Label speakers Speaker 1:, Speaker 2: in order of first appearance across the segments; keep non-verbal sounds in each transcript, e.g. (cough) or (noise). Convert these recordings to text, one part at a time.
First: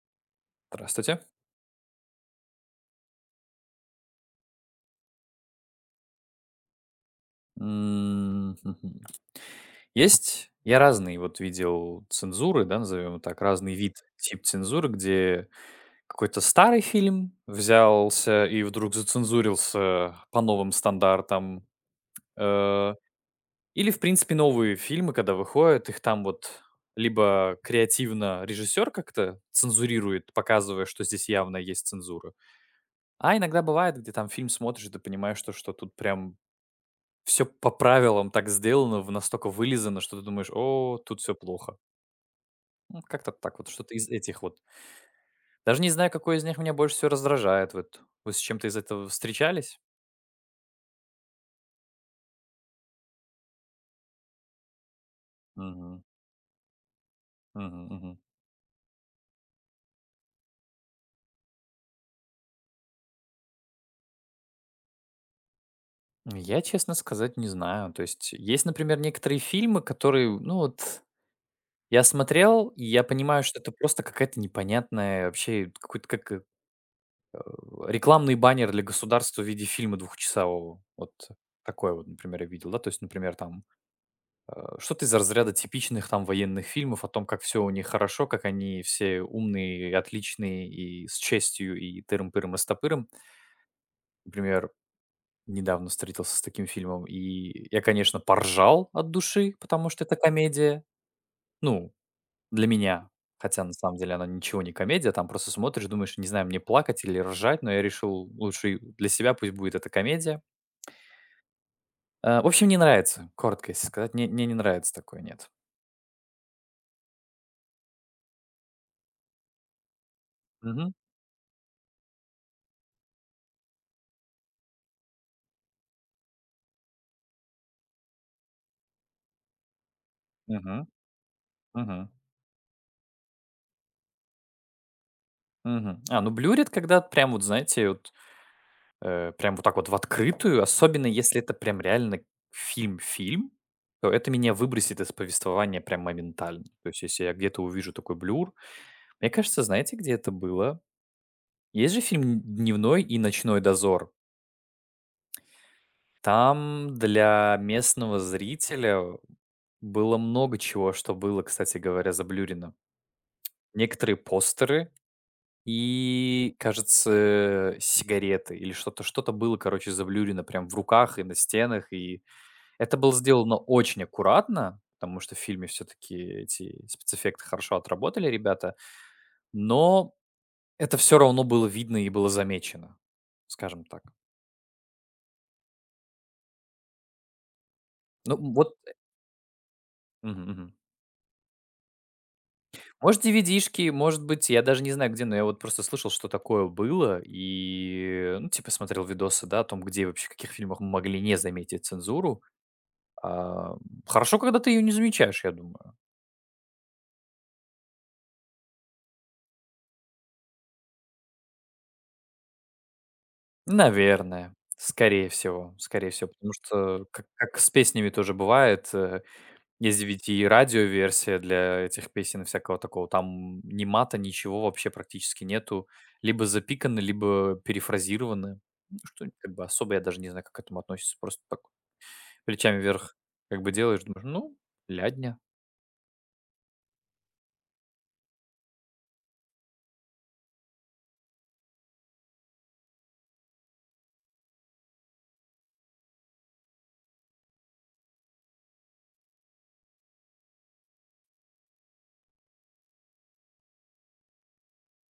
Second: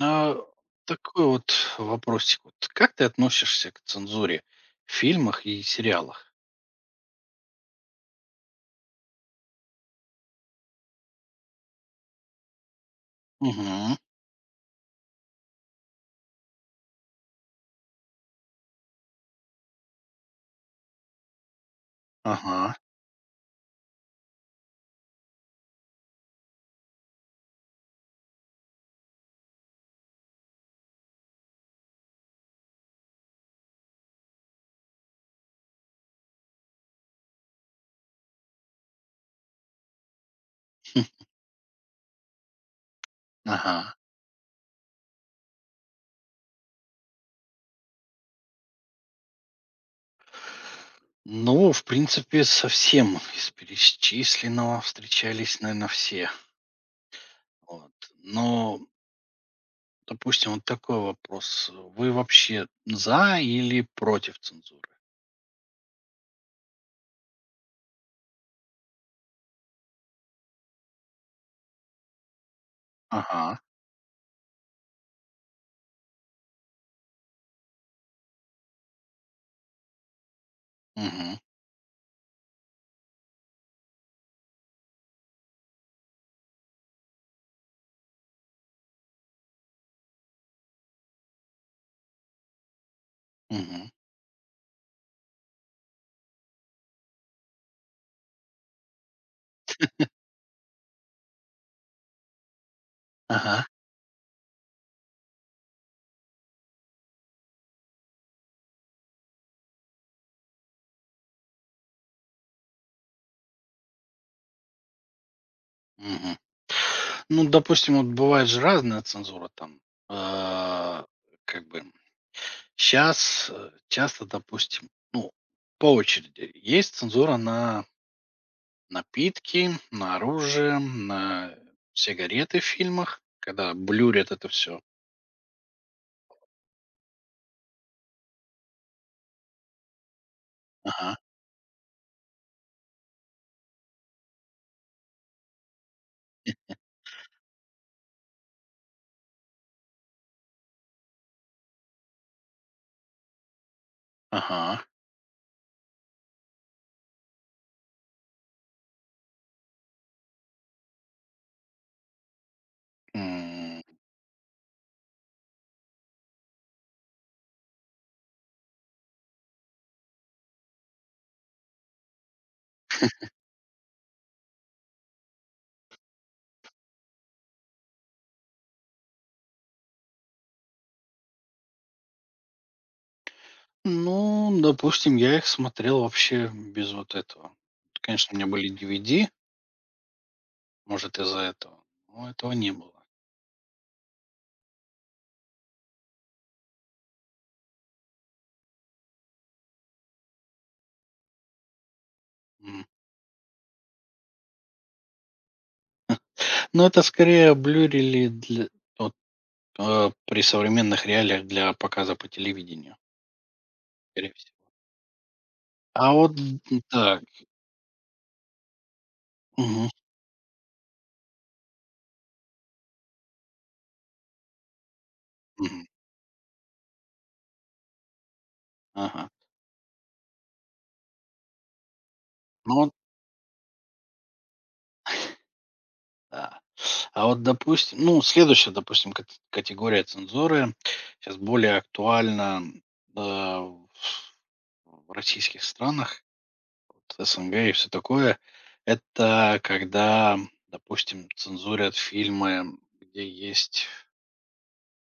Speaker 1: А,
Speaker 2: Здравствуйте.
Speaker 1: такой вот вопросик. Вот как ты относишься к цензуре в фильмах и сериалах?
Speaker 2: М, мгм. Есть, я разные вот видел цензуры, да, назовем так, разный
Speaker 1: Угу.
Speaker 2: вид, тип цензуры, где какой-то старый фильм взялся и вдруг зацензурился по новым стандартам.
Speaker 1: Ага.
Speaker 2: Э, Или, в принципе, новые фильмы, когда выходят, их там вот либо креативно режиссер как-то цензурирует, показывая, что здесь явно есть цензура. А иногда бывает, где там фильм смотришь, и ты понимаешь, что тут прям все по правилам так сделано, в настолько вылизано, что ты думаешь: "О,
Speaker 1: Хм.
Speaker 2: тут все плохо". Ну, как-то так вот,
Speaker 1: Ага.
Speaker 2: что-то из этих вот. Даже не знаю, какой из них меня больше всего раздражает. Вот вы с чем-то из этого встречались?
Speaker 1: Ну, в принципе, совсем из перечисленного встречались, наверное,
Speaker 2: Мгм.
Speaker 1: все.
Speaker 2: Мгм,
Speaker 1: Вот.
Speaker 2: мгм.
Speaker 1: Но, допустим, вот такой вопрос. Вы вообще за или против цензуры?
Speaker 2: Я, честно сказать, не знаю. То есть есть, например, некоторые фильмы, которые, ну вот, я смотрел, и я понимаю,
Speaker 1: Ага.
Speaker 2: что это просто какая-то непонятная вообще, какой-то как, рекламный баннер для государства в виде фильма двухчасового. Вот
Speaker 1: Угу.
Speaker 2: такое вот, например, я видел, да. То есть, например, там что-то из разряда типичных там военных фильмов о том, как все у них хорошо, как они все умные, отличные и с честью, и тырым-пырым, растопырым.
Speaker 1: Угу.
Speaker 2: Например, недавно встретился с таким фильмом, и я, конечно, поржал от души, потому что это комедия. Ну, для меня. Хотя,
Speaker 1: Ага.
Speaker 2: на самом деле, она ничего не комедия, там просто смотришь, думаешь, не знаю, мне плакать или ржать, но я решил лучше и для себя пусть будет эта комедия. В общем, не нравится, коротко если сказать, мне не нравится такое, нет.
Speaker 1: Мгм. Ну, допустим, вот бывает же разная цензура там.
Speaker 2: Мгм,
Speaker 1: э, Как бы сейчас часто, допустим, ну, по очереди есть цензура на напитки, на оружие,
Speaker 2: мгм,
Speaker 1: на
Speaker 2: мгм.
Speaker 1: сигареты в фильмах, когда блюрят это все.
Speaker 2: Мгм. А, ну блюрит, когда прям вот, знаете, вот, прям вот так вот в открытую, особенно
Speaker 1: Ага,
Speaker 2: если это прям реально фильм-фильм, то это меня выбросит из повествования прям моментально. То есть, если я где-то увижу такой блюр, мне кажется, знаете, где это было? Есть же фильм "Дневной и ночной дозор".
Speaker 1: ага.
Speaker 2: Там для местного зрителя было много чего, что было, кстати говоря, заблюрено.
Speaker 1: М,
Speaker 2: Некоторые постеры. И, кажется, сигареты или что-то было, короче, заблюрено прям в руках и на стенах. И это было сделано очень аккуратно, потому что в фильме все-таки эти спецэффекты хорошо отработали ребята. Но это все равно было видно и было замечено, скажем так.
Speaker 1: ну, допустим, я их смотрел вообще без вот этого. Конечно,
Speaker 2: Ну
Speaker 1: у меня
Speaker 2: м,
Speaker 1: были
Speaker 2: вот,
Speaker 1: DVD,
Speaker 2: мгм, мгм.
Speaker 1: может, из-за этого, но этого не было.
Speaker 2: Может, DVD может быть, я даже не знаю где, но я вот просто слышал, что такое было, и, ну, типа смотрел видосы, да, о том, где вообще, в каких фильмах могли не заметить цензуру.
Speaker 1: М.
Speaker 2: А, хорошо, когда ты ее не замечаешь, я думаю.
Speaker 1: Но это скорее блюрили для вот, при современных реалиях для показа по телевидению, скорее
Speaker 2: Наверное.
Speaker 1: всего.
Speaker 2: Скорее
Speaker 1: А
Speaker 2: всего,
Speaker 1: вот,
Speaker 2: потому
Speaker 1: м,
Speaker 2: что
Speaker 1: так.
Speaker 2: как с песнями тоже бывает,
Speaker 1: Мгм,
Speaker 2: есть ведь и радиоверсия для этих песен и всякого такого. Там ни мата, ничего вообще практически
Speaker 1: мгм.
Speaker 2: нету. Либо запиканы, либо перефразированы. Ну, что
Speaker 1: Ага.
Speaker 2: как бы особо я даже не знаю, как к этому относится. Просто так
Speaker 1: Ну
Speaker 2: плечами
Speaker 1: вот
Speaker 2: вверх как бы делаешь, думаешь: "Ну, лядня".
Speaker 1: да. А вот, допустим, ну, следующая, допустим, категория цензуры сейчас более актуальна, а, в российских странах, вот СНГ и все такое. Это когда, допустим, цензурят фильмы, где есть,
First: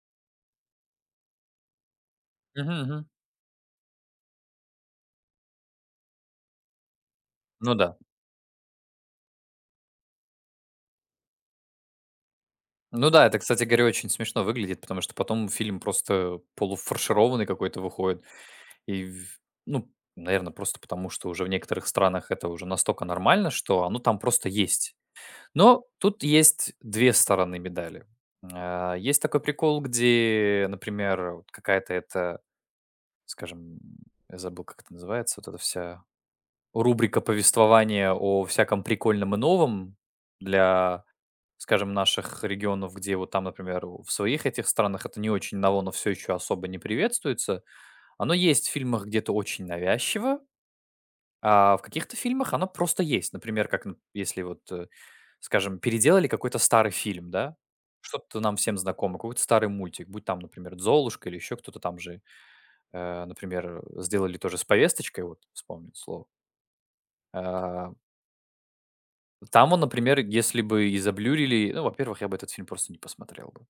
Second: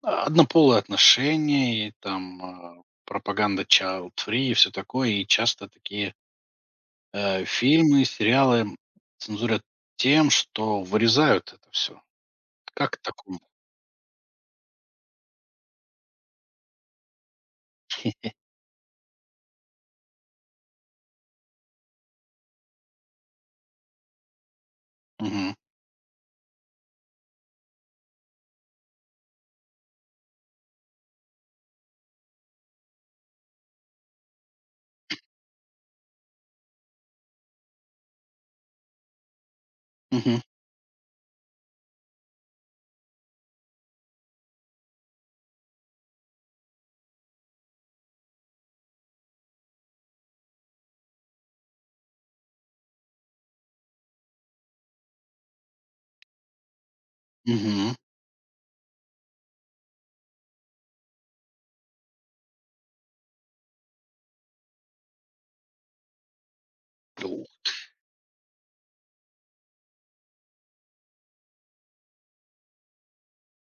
Speaker 1: а, однополые отношения и там,
Speaker 2: Мгм,
Speaker 1: а,
Speaker 2: мгм.
Speaker 1: пропаганда child free и все такое. И часто такие
Speaker 2: Ну да.
Speaker 1: фильмы, сериалы цензурят тем, что вырезают это все. Как к
Speaker 2: Ну да, это,
Speaker 1: такому?
Speaker 2: кстати говоря, очень смешно выглядит, потому что потом фильм просто полуфаршированный какой-то выходит. И, ну, наверное, просто потому, что уже в некоторых странах это уже настолько нормально, что оно там просто есть.
Speaker 1: Мгм,
Speaker 2: Но тут есть две стороны медали. А, есть такой прикол, где, например, вот какая-то это, скажем, я забыл, как это называется, вот эта вся рубрика повествования о всяком прикольном и новом
Speaker 1: мгм,
Speaker 2: для скажем, наших регионов, где вот там, например, у в своих этих странах это не очень ново, но всё еще особо не приветствуется. Оно есть в фильмах где-то очень навязчиво, а в каких-то фильмах оно просто есть. Например, как н если вот, скажем, переделали какой-то старый фильм, да,
Speaker 1: мгм.
Speaker 2: что-то нам всем знакомо, какой-то старый мультик, будь там, например, "Золушка" или еще кто-то там же, например, сделали тоже с повесточкой, вот вспомнил слово.
Speaker 1: Ух,
Speaker 2: А, там он, например, если бы и заблюрили, ну, во-первых, я бы этот фильм просто не посмотрел бы.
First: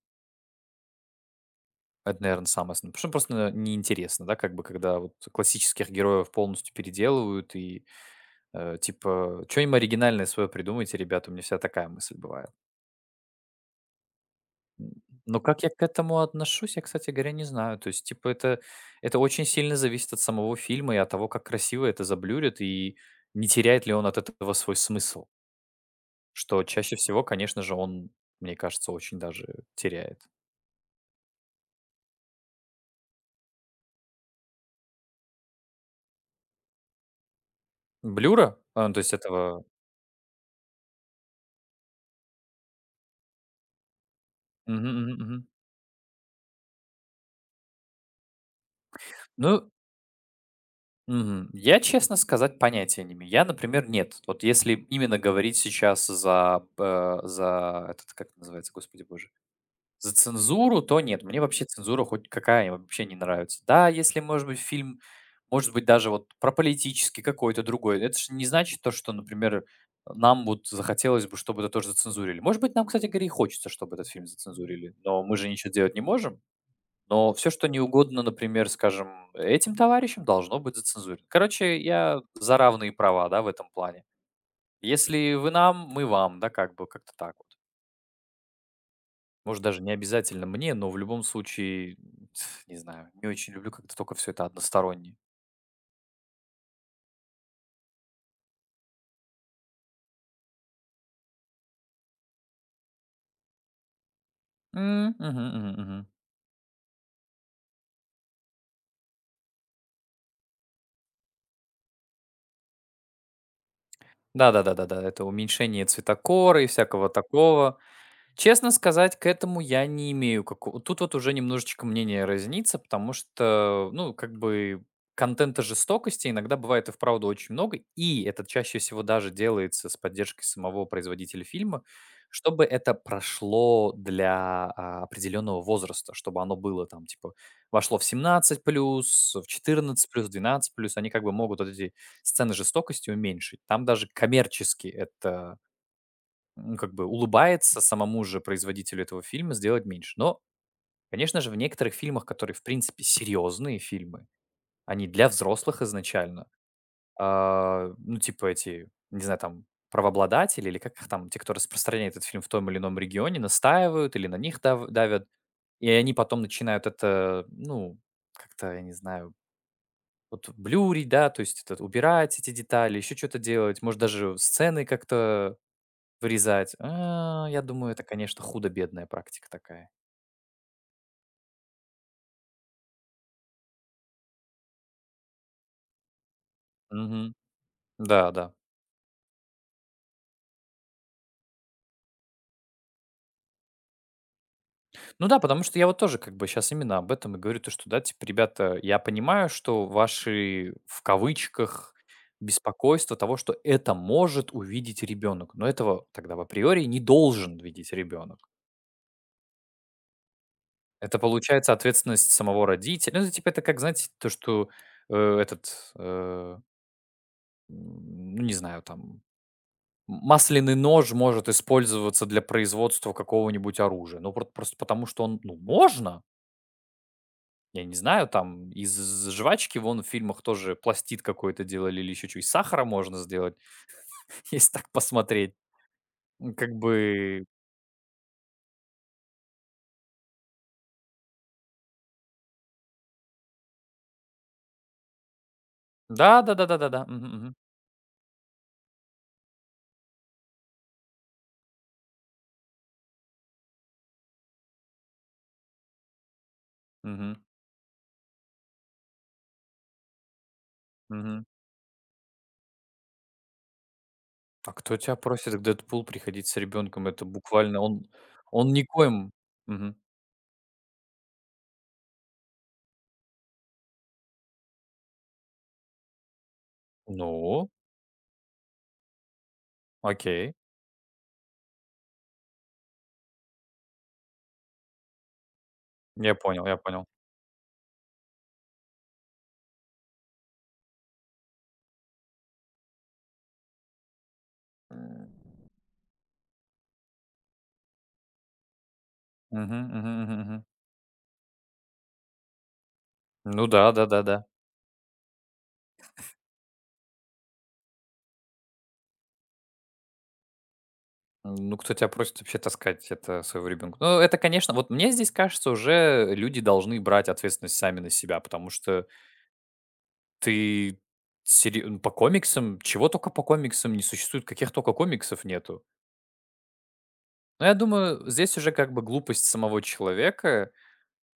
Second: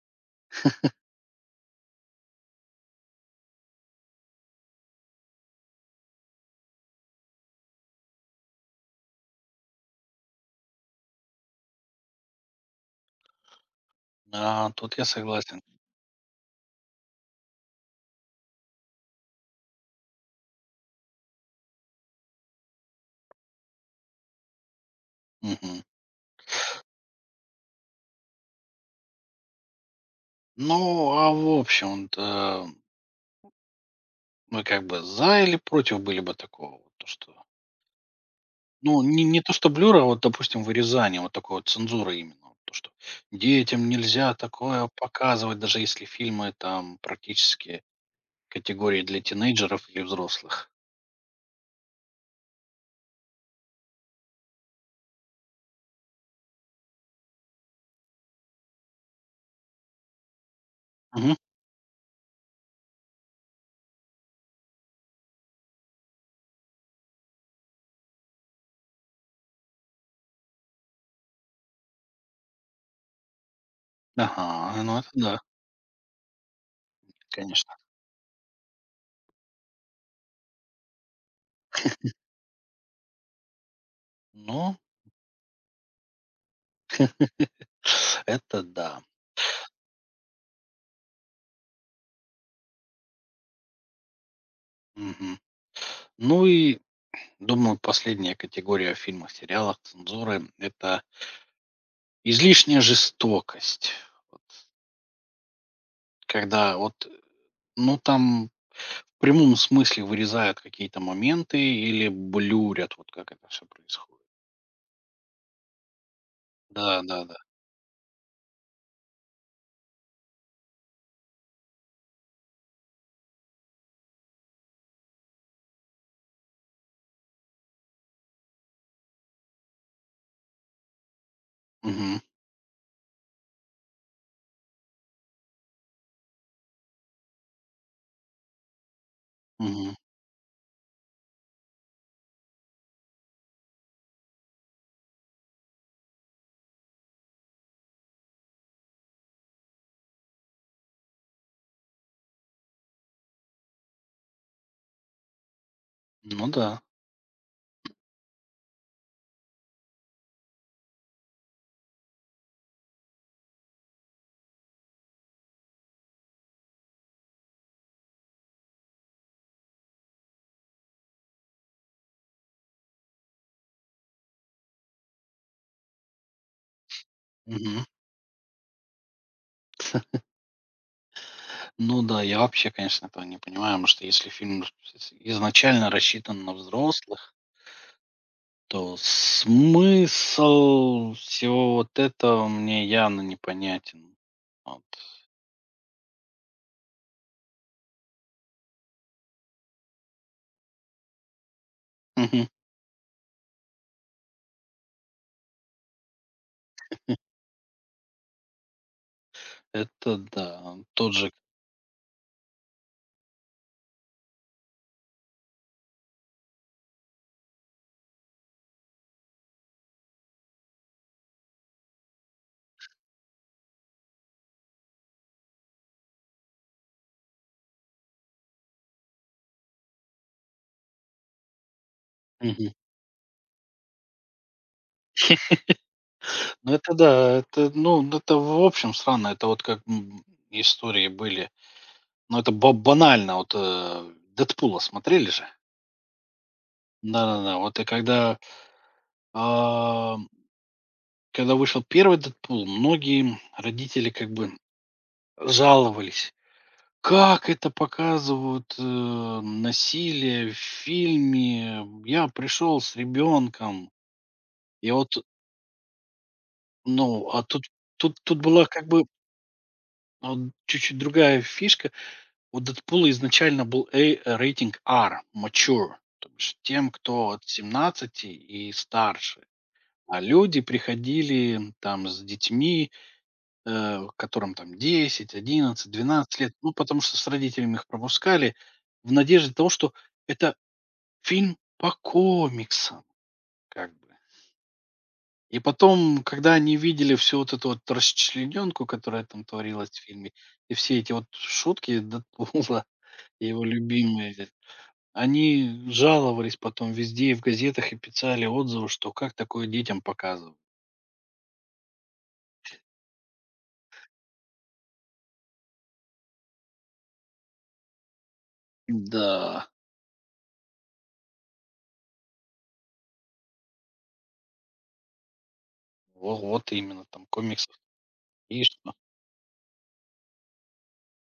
Speaker 2: Это, наверно, самое основное. Потому что просто неинтересно, да, как бы, когда вот классических героев полностью переделывают и, типа: "что нибудь оригинальное свое придумайте, ребята". У меня вся такая мысль бывает.
Speaker 1: да,
Speaker 2: М,
Speaker 1: тут я
Speaker 2: но
Speaker 1: согласен.
Speaker 2: как я к этому отношусь, я, кстати говоря, не знаю. То есть, типа, это очень сильно зависит от самого фильма и от того, как красиво это заблюрит и не теряет ли он от этого свой смысл,
Speaker 1: Мгм.
Speaker 2: что чаще всего, конечно же, он, мне кажется, очень даже теряет.
Speaker 1: Ну, а в общем-то, мы как бы за или против были бы такого? Вот то, что
Speaker 2: Блюра? А, то
Speaker 1: ну,
Speaker 2: есть
Speaker 1: не то,
Speaker 2: этого.
Speaker 1: что блюра, а вот, допустим, вырезание, вот такой вот цензуры именно. Вот то, что детям нельзя
Speaker 2: Мгм,
Speaker 1: такое
Speaker 2: мгм, мгм.
Speaker 1: показывать, даже если фильмы там практически категории для
Speaker 2: Ну
Speaker 1: тинейджеров или взрослых.
Speaker 2: мгм. Я, честно сказать, понятия не имею. Я, например, нет. Вот если именно говорить сейчас за этот, как это называется, господи боже, за цензуру, то нет.
Speaker 1: Мгм.
Speaker 2: Мне вообще цензура хоть какая вообще не нравится. Да, если, может быть, фильм, может быть, даже вот про политический какой-то другой. Это же не значит то, что, например, нам вот захотелось бы, чтобы это тоже зацензурили. Может быть, нам, кстати говоря, и хочется, чтобы этот фильм
Speaker 1: Ага,
Speaker 2: зацензурили,
Speaker 1: ну это
Speaker 2: но мы
Speaker 1: да.
Speaker 2: же ничего делать не можем. Но все что
Speaker 1: Конечно.
Speaker 2: не угодно, например, скажем, этим товарищам, должно быть зацензурено. Короче, я за равные права, да, в этом плане.
Speaker 1: Ну,
Speaker 2: Если вы нам, мы вам, да, как бы как-то так вот.
Speaker 1: (laughs) это да.
Speaker 2: Может, даже не обязательно мне, но в любом случае, (tsk) не знаю, не очень люблю, как-то только все это односторонне.
Speaker 1: Мгм. Ну и, думаю, последняя категория в фильмах, сериалах, цензуры – это излишняя жестокость. Вот
Speaker 2: М, мгм, мгм, мгм.
Speaker 1: когда вот, ну, там в прямом смысле вырезают какие-то моменты или блюрят, вот как это все происходит.
Speaker 2: Да-да-да-да-да, это уменьшение цветокора и
Speaker 1: Да,
Speaker 2: всякого
Speaker 1: да, да.
Speaker 2: такого. Честно сказать, к этому я не имею какого... Тут вот уже немножечко мнение разнится, потому что, ну, как бы контента жестокости иногда бывает и вправду очень много, и это чаще всего даже делается с поддержкой самого производителя фильма,
Speaker 1: Мгм.
Speaker 2: чтобы это прошло для определенного возраста, чтобы оно было там, типа, вошло в 17+, в
Speaker 1: Мгм.
Speaker 2: 14+, 12+, они как бы могут вот эти сцены жестокости уменьшить. Там даже коммерчески это как бы улыбается самому же производителю этого фильма сделать меньше. Но, конечно же, в некоторых фильмах, которые, в принципе, серьезные фильмы, они для взрослых изначально,
Speaker 1: Ну да.
Speaker 2: ну, типа эти, не знаю, там, правообладатели или как их там, те, кто распространяет этот фильм в том или ином регионе, настаивают или на них давят, и они потом начинают это, ну, как-то, я не знаю, вот блюрить, да, то есть это убирать эти детали, еще что-то делать, может, даже сцены как-то вырезать. А, я
Speaker 1: Мгм.
Speaker 2: думаю, это, конечно, худо-бедная практика такая.
Speaker 1: Ну да, я вообще, конечно, этого не понимаю, потому что если фильм изначально рассчитан на
Speaker 2: Мгм.
Speaker 1: взрослых,
Speaker 2: Да, да.
Speaker 1: то смысл всего вот этого мне явно непонятен. Вот.
Speaker 2: Ну да, потому что я вот тоже как бы сейчас именно об этом и говорю, то что, да, типа, ребята, я понимаю, что ваши, в кавычках,
Speaker 1: Мгм.
Speaker 2: беспокойство того, что это может увидеть ребенок, но этого тогда в априори не должен видеть ребенок.
Speaker 1: Это да. Тот
Speaker 2: Это
Speaker 1: же
Speaker 2: получается ответственность самого родителя. Ну, это типа, это как, знаете, то, что, этот, ну, не знаю, там масляный нож может использоваться для производства какого-нибудь оружия. Ну, прот просто потому, что он, ну, можно. Я не знаю, там из жвачки вон в фильмах тоже пластид какой-то делали или еще чё. Из
Speaker 1: мгм.
Speaker 2: сахара можно сделать, (laughs) если так посмотреть. М, как
Speaker 1: Ну это да,
Speaker 2: бы
Speaker 1: это, ну, ну, это в общем странно. Это вот как, м, истории были. Ну это ба банально. Вот, "Дэдпула" смотрели же?
Speaker 2: да да да да да да. Мгм мгм.
Speaker 1: Да-да-да. Вот и когда, ам, когда вышел первый "Дэдпул", многие родители как бы жаловались.
Speaker 2: Мгм.
Speaker 1: Как это показывают, насилие в
Speaker 2: Мгм.
Speaker 1: фильме. Я пришел с ребенком,
Speaker 2: А
Speaker 1: и
Speaker 2: кто тебя
Speaker 1: вот,
Speaker 2: просит к Дэдпул приходить с ребенком?
Speaker 1: ну,
Speaker 2: Это
Speaker 1: а тут
Speaker 2: буквально
Speaker 1: тут была
Speaker 2: он
Speaker 1: как бы,
Speaker 2: никоим. Мгм.
Speaker 1: а, чуть-чуть другая фишка. У "Дэдпула" изначально был рейтинг R, mature, то бишь тем, кто от
Speaker 2: Ну,
Speaker 1: 17 и старше. А
Speaker 2: окей.
Speaker 1: люди приходили там с детьми, которым там десять, одиннадцать,
Speaker 2: Я
Speaker 1: двенадцать лет,
Speaker 2: понял,
Speaker 1: ну,
Speaker 2: я
Speaker 1: потому
Speaker 2: понял.
Speaker 1: что с родителями их пропускали в надежде того, что это фильм по комиксам, как бы.
Speaker 2: М,
Speaker 1: И потом, когда они видели всю вот эту вот расчленёнку, которая там
Speaker 2: мгм
Speaker 1: творилась в
Speaker 2: мгм
Speaker 1: фильме,
Speaker 2: мгм мгм.
Speaker 1: и все эти вот шутки Дэдпула (laughs) и его
Speaker 2: Ну да да да
Speaker 1: любимые,
Speaker 2: да.
Speaker 1: они жаловались потом везде и в газетах, и писали отзывы, что как такое детям показывают.
Speaker 2: Ну, кто тебя просит вообще таскать это своего ребенка? Ну, это, конечно, вот мне здесь кажется, уже люди должны брать ответственность сами на себя, потому что
Speaker 1: Да,
Speaker 2: ты ну, по комиксам, чего только по комиксам не существует, каких только комиксов нету.
Speaker 1: во вот именно, там
Speaker 2: Но я
Speaker 1: комиксов
Speaker 2: думаю, здесь
Speaker 1: и
Speaker 2: уже как
Speaker 1: что.
Speaker 2: бы глупость самого человека,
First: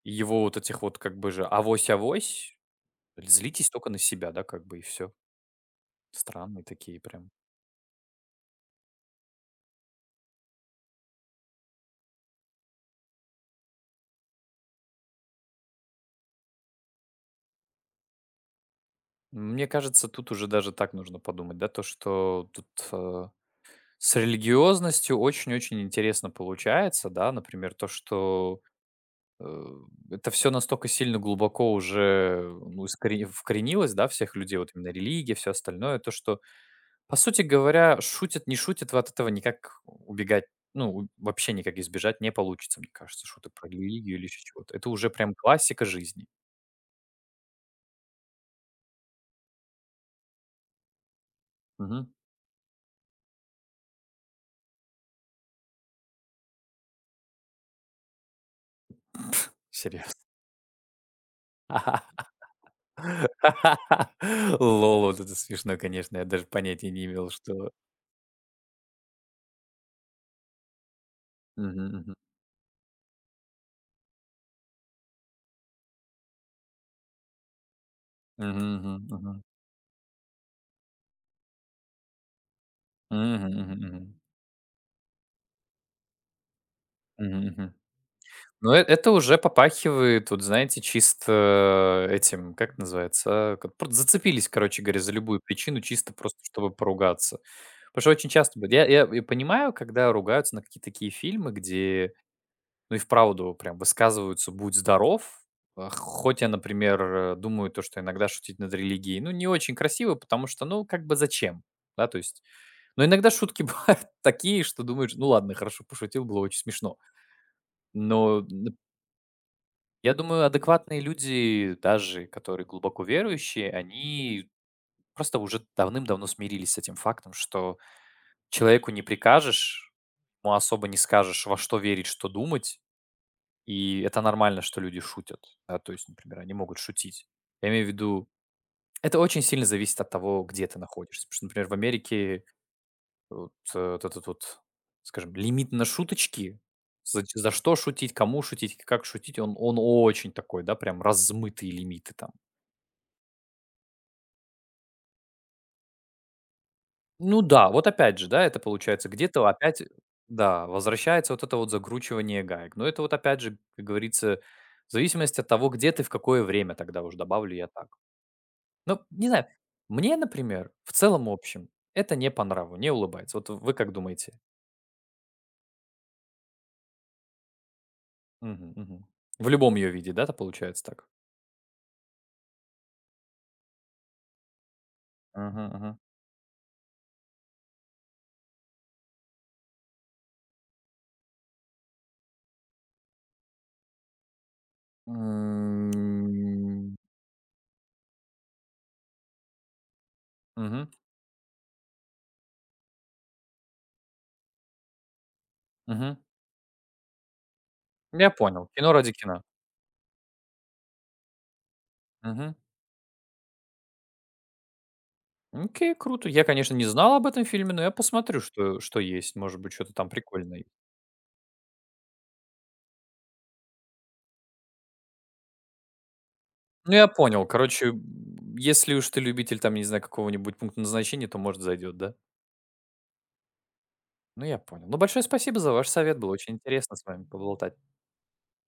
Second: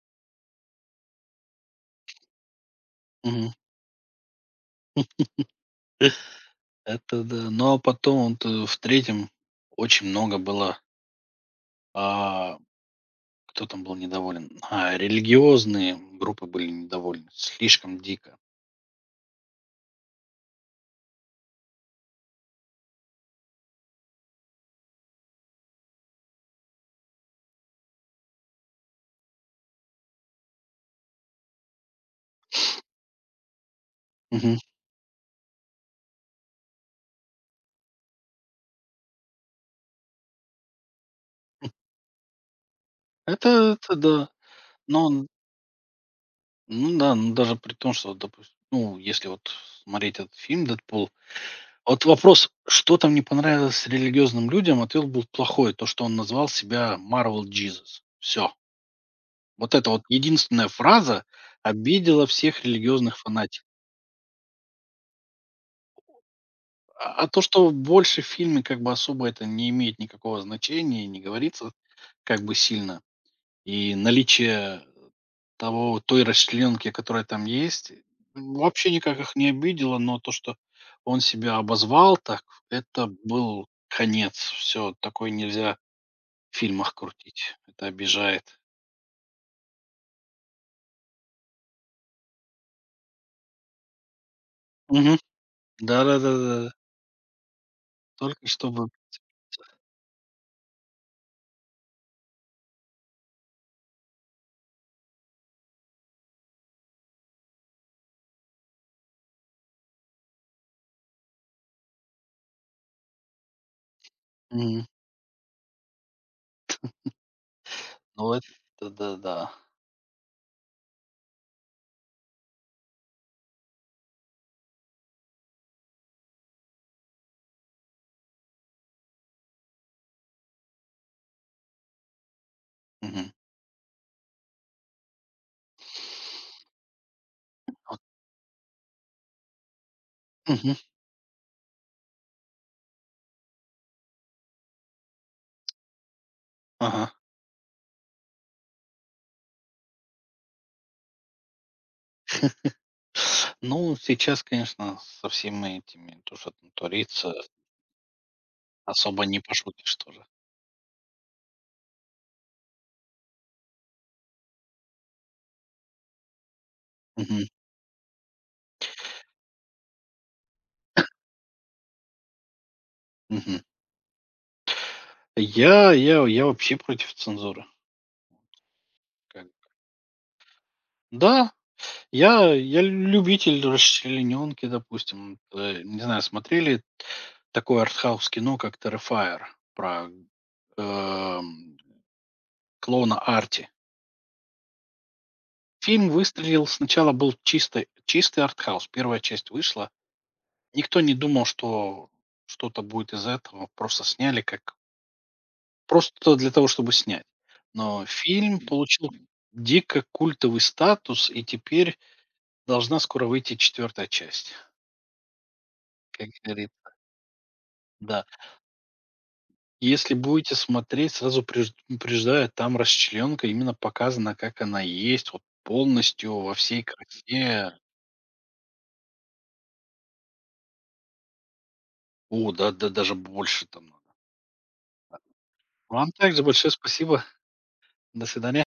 Speaker 2: и его вот этих вот как бы же авось-авось,
Speaker 1: Мгм.
Speaker 2: злитесь только на себя, да, как бы и все. Странные
Speaker 1: (laughs)
Speaker 2: такие
Speaker 1: Это
Speaker 2: прям.
Speaker 1: да. Ну, а потом вот, в третьем очень много было, а кто там был недоволен? А, религиозные группы были недовольны. Слишком дико.
Speaker 2: Мне кажется, тут уже даже так нужно подумать, да, то, что тут э, с религиозностью очень-очень интересно получается, да, например, то, что, э, это все настолько сильно глубоко уже, ну, искоре вкоренилось, да, всех
Speaker 1: Мгм.
Speaker 2: людей, вот именно религия, все остальное, то, что, по сути говоря, шутит, не шутит, вы от этого никак убегать, ну, вообще никак избежать не получится, мне кажется, шуток про
Speaker 1: Это
Speaker 2: религию или
Speaker 1: да.
Speaker 2: еще чего-то. Это
Speaker 1: Но
Speaker 2: уже
Speaker 1: он
Speaker 2: прям классика жизни.
Speaker 1: ну да, ну даже при том, что, допустим, ну, если вот смотреть этот фильм "Дэдпул", вот
Speaker 2: Мгм.
Speaker 1: вопрос, что там не понравилось религиозным людям, ответ был плохой, то, что он назвал себя Marvel Jesus. Все. Вот это вот
Speaker 2: Серьезно.
Speaker 1: единственная фраза обидела
Speaker 2: (laughs)
Speaker 1: всех религиозных фанатиков.
Speaker 2: Лол, вот это смешно, конечно, я даже понятия не
Speaker 1: А
Speaker 2: имел,
Speaker 1: то, что
Speaker 2: что.
Speaker 1: больше в фильме как бы особо это не имеет никакого значения не говорится
Speaker 2: Мгм, мгм.
Speaker 1: как бы сильно, и наличие того той расчленки, которая там есть,
Speaker 2: Мгм,
Speaker 1: вообще
Speaker 2: мгм,
Speaker 1: никак их
Speaker 2: мгм.
Speaker 1: не обидело, но то, что он себя обозвал так, это
Speaker 2: Мгм,
Speaker 1: был
Speaker 2: мгм, мгм.
Speaker 1: конец. Все такое нельзя в фильмах
Speaker 2: Мгм,
Speaker 1: крутить.
Speaker 2: мгм.
Speaker 1: Это обижает.
Speaker 2: Ну, это уже попахивает, вот знаете, чисто этим, как это называется, а, как пр зацепились, короче говоря, за
Speaker 1: Мгм.
Speaker 2: любую причину, чисто просто чтобы
Speaker 1: Да-да-да-да.
Speaker 2: поругаться. Потому что очень
Speaker 1: Только
Speaker 2: часто быт я
Speaker 1: чтобы
Speaker 2: я и понимаю, когда ругаются на какие-то такие фильмы, где ну и вправду прям высказываются: "Будь здоров". А, хоть я, например, думаю, то, что иногда шутить над религией, ну, не очень красиво, потому что, ну, как бы зачем? Да, то есть. Но иногда шутки (laughs) бывают такие, что
Speaker 1: мгм.
Speaker 2: думаешь: "Ну ладно, хорошо, пошутил, было очень смешно". Но
Speaker 1: Ну,
Speaker 2: н
Speaker 1: это да-да.
Speaker 2: я думаю, адекватные люди, даже которые глубоко верующие, они просто уже давным-давно смирились с этим фактом, что человеку не прикажешь, ему особо не скажешь, во что верить, что думать.
Speaker 1: Мгм.
Speaker 2: И это нормально, что люди шутят. Да, то есть, например, они могут шутить. Я имею в
Speaker 1: Вот.
Speaker 2: виду, это очень сильно зависит от того, где
Speaker 1: Мгм.
Speaker 2: ты находишься. Потому что, например, в Америке вот, вот этот вот, скажем, лимит на шуточки,
Speaker 1: Ага.
Speaker 2: за, за что шутить, кому шутить, как шутить, он очень такой, да, прям размытые лимиты там.
Speaker 1: Ну, сейчас, конечно, со всеми этими, то, что там творится,
Speaker 2: Ну да, вот опять же, да, это получается
Speaker 1: особо не
Speaker 2: где-то опять,
Speaker 1: пошутишь тоже.
Speaker 2: да, возвращается вот это вот закручивание гаек. Но это вот опять же, как говорится, в зависимости от того, где ты, в какое время тогда уже
Speaker 1: Мгм.
Speaker 2: добавлю я так. Ну, не знаю, мне, например, в целом общем, это не по нраву, не улыбается. Вот
Speaker 1: Мгм.
Speaker 2: вы как думаете?
Speaker 1: Я вообще против цензуры,
Speaker 2: Мгм, мгм.
Speaker 1: как
Speaker 2: В
Speaker 1: бы.
Speaker 2: любом ее виде, да, это получается так?
Speaker 1: Да, я любитель расчленёнки, допустим.
Speaker 2: Мгм, мгм.
Speaker 1: Не знаю, смотрели такое артхаус-кино, как "Terrifier" про, эм, клоуна Арти. Фильм выстрелил,
Speaker 2: М,
Speaker 1: сначала был чистый, чистый артхаус. Первая часть вышла.
Speaker 2: мгм,
Speaker 1: Никто не думал, что что-то будет из этого. Просто сняли как
Speaker 2: мгм.
Speaker 1: просто для того, чтобы снять. Но
Speaker 2: Я
Speaker 1: фильм
Speaker 2: понял. Кино
Speaker 1: получил
Speaker 2: ради кино.
Speaker 1: дико культовый статус, и теперь
Speaker 2: Мгм.
Speaker 1: должна скоро выйти четвертая часть.
Speaker 2: Окей, круто.
Speaker 1: Как
Speaker 2: Я,
Speaker 1: говорит
Speaker 2: конечно, не знал об этом фильме, но я
Speaker 1: да.
Speaker 2: посмотрю, что есть. Может быть, что-то там
Speaker 1: Если будете
Speaker 2: прикольное.
Speaker 1: смотреть, сразу предупреждаю, там расчленка именно показана, как она есть, вот полностью, во всей
Speaker 2: Ну, я понял.
Speaker 1: красе.
Speaker 2: Короче, если уж ты любитель, там, не знаю, какого-нибудь пункта назначения, то, может, зайдет, да?
Speaker 1: О да, да даже больше там надо.
Speaker 2: Ну, я понял. Ну, большое спасибо за ваш
Speaker 1: Вам
Speaker 2: совет. Было
Speaker 1: также
Speaker 2: очень
Speaker 1: большое
Speaker 2: интересно с
Speaker 1: спасибо.
Speaker 2: вами поболтать.
Speaker 1: До свидания.